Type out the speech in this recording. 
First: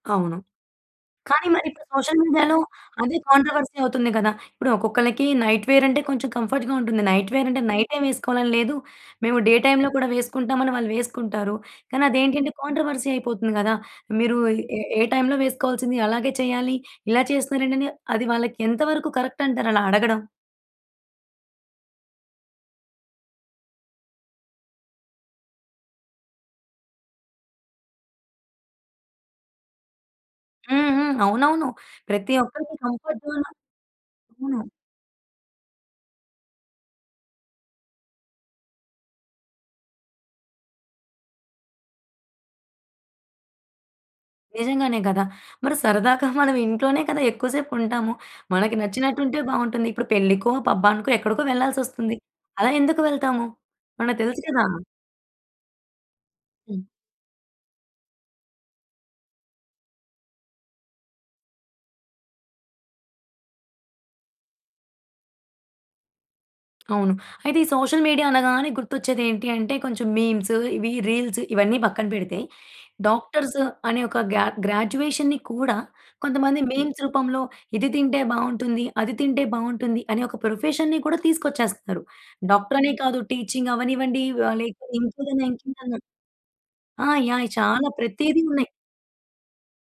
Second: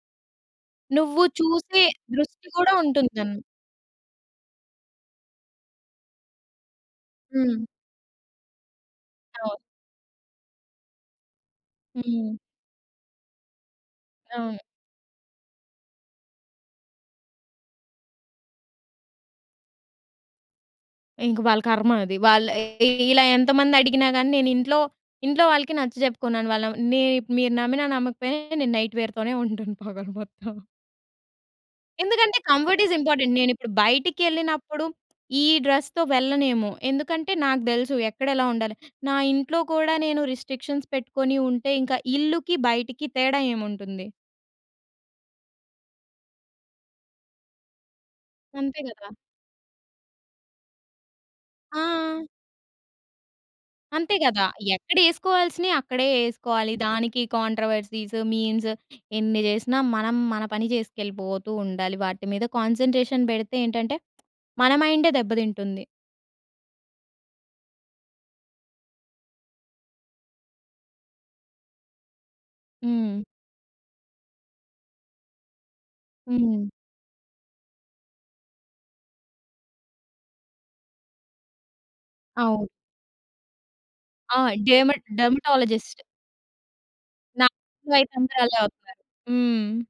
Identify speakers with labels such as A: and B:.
A: అవును.
B: నువ్వు
A: కానీ
B: చూసే
A: మరిప్పుడు సోషల్
B: దృష్టి
A: మీడియాలో
B: కూడా
A: అదే
B: ఉంటుందన్ను.
A: కాంట్రవర్సీ అవుతుంది గదా! ఇప్పుడు ఒక్కొక్కళ్ళకీ, నైట్ వేరంటే, కొంచెం కంఫర్ట్‌గా ఉంటుంది. నైట్ వేరంటే,
B: హ్మ్.
A: నైట్ టైమ్ వేసుకోవాలని లేదు, మేము
B: ఆ!
A: డే టైమ్‌లో కూడా వేసుకుంటాం, అని వాళ్ళు వేసుకుంటారు.
B: హ్మ్.
A: కానదేంటి అంటే, కాంట్రవర్సీ అయిపోతుంది గదా! మీరు
B: అవును.
A: ఏ, ఏ టైమ్‌లో వేసుకోవాల్సింది అలాగే చేయాలి, ఇలా చేస్తున్నారేంటని, అది వాళ్ళకెంత వరకు కరెక్టంటారు అలా అడగడం?
B: ఇంక వాళ్ళ కర్మ అది. వాళ్ళు ఏ ఇ ఇలా ఎంత మందడిగినా గాని నేనింట్లో, ఇంట్లో వాళ్ళకి నచ్చ చెప్పుకున్నాను. వాళ్ళం నేనిప్ మీరు నమ్మినా నమ్మకపోయినా, నేను నైట్ వేర్‌తోనే ఉంటాను పగలు మొత్తం.
A: హ్మ్. హ్మ్. అవునవును. ప్రతి
B: ఎందుకంటే,
A: ఒక్కరికి
B: కంఫర్ట్ ఈజ్
A: కంఫర్ట్
B: ఇంపార్టెంట్
A: జోనా
B: నేనిప్పుడు
A: అవును.
B: బైటికెళ్ళినప్పుడు ఈ డ్రస్‌తో వెళ్ళనేమో! ఎందుకంటే, నాకు దెలుసు ఎక్కడెలా ఉండాలి. నా ఇంట్లో కూడా, నేను రిస్ట్రిక్షన్స్ పెట్టుకొని ఉంటే, ఇంక ఇళ్ళుకి, బైటికి తేడా ఏముంటుంది?
A: నిజంగానే గదా! మరి సరదాగా మనం ఇంట్లోనే కదా ఎక్కువ సేపుంటాము. మనకి
B: అంతే గదా!
A: నచ్చినటుంటే బావుంటుంది. ఇప్పుడు పెళ్ళికో, పబ్బానికో, ఎక్కడికో వెళ్ళాల్సొస్తుంది.
B: ఆ!
A: అలా ఎందుకు వెళ్తాము?
B: అంతే
A: మనకు తెలుసు
B: గదా!
A: కదా!
B: ఎక్కడేస్కోవాల్సినియి, అక్కడే యేస్కోవాలి.
A: హ్మ్.
B: దానికి కాంట్రోవర్సీస్, మీమ్స్ ఎన్ని జేసినా, మనం మన పని జేస్కెళ్ళిపోతూ ఉండాలి. వాటి మీద కాన్సంట్రేషన్ బెడితే ఏంటంటే మన మైండే దెబ్బతింటుంది.
A: అవును. అయితే ఈ సోషల్ మీడియా అనగానే, గుర్తొచ్చేదేంటి అంటే, కొంచెం మీమ్స్, ఇవీ రీల్స్, ఇవన్నీ పక్కన పెడితే,
B: హ్మ్.
A: డాక్టర్స్ అనే ఒక గ్యా గ్రాడ్యుయేషన్‌ని కూడా, కొంతమంది
B: హ్మ్.
A: మీమ్స్ రూపంలో ఇది తింటే బావుంటుంది, అది తింటే బావుంటుంది, అనే ఒక ప్రొఫెషన్‌ని కూడా తీసుకొచ్చేస్తున్నారు.
B: అవును.
A: డాక్టరనే కాదు టీచింగవ్వనివ్వండీ
B: ఆ!
A: ఆహ్, లేక
B: డెమడ్
A: ఇంకేదన్నా, ఇంకేదన్నా.
B: డర్మిటాలజిస్టు.
A: ఆ! యాహ్! అయి
B: నాకు
A: చాలా ప్రతీది ఉన్నాయి.
B: [unintelligible] హ్మ్.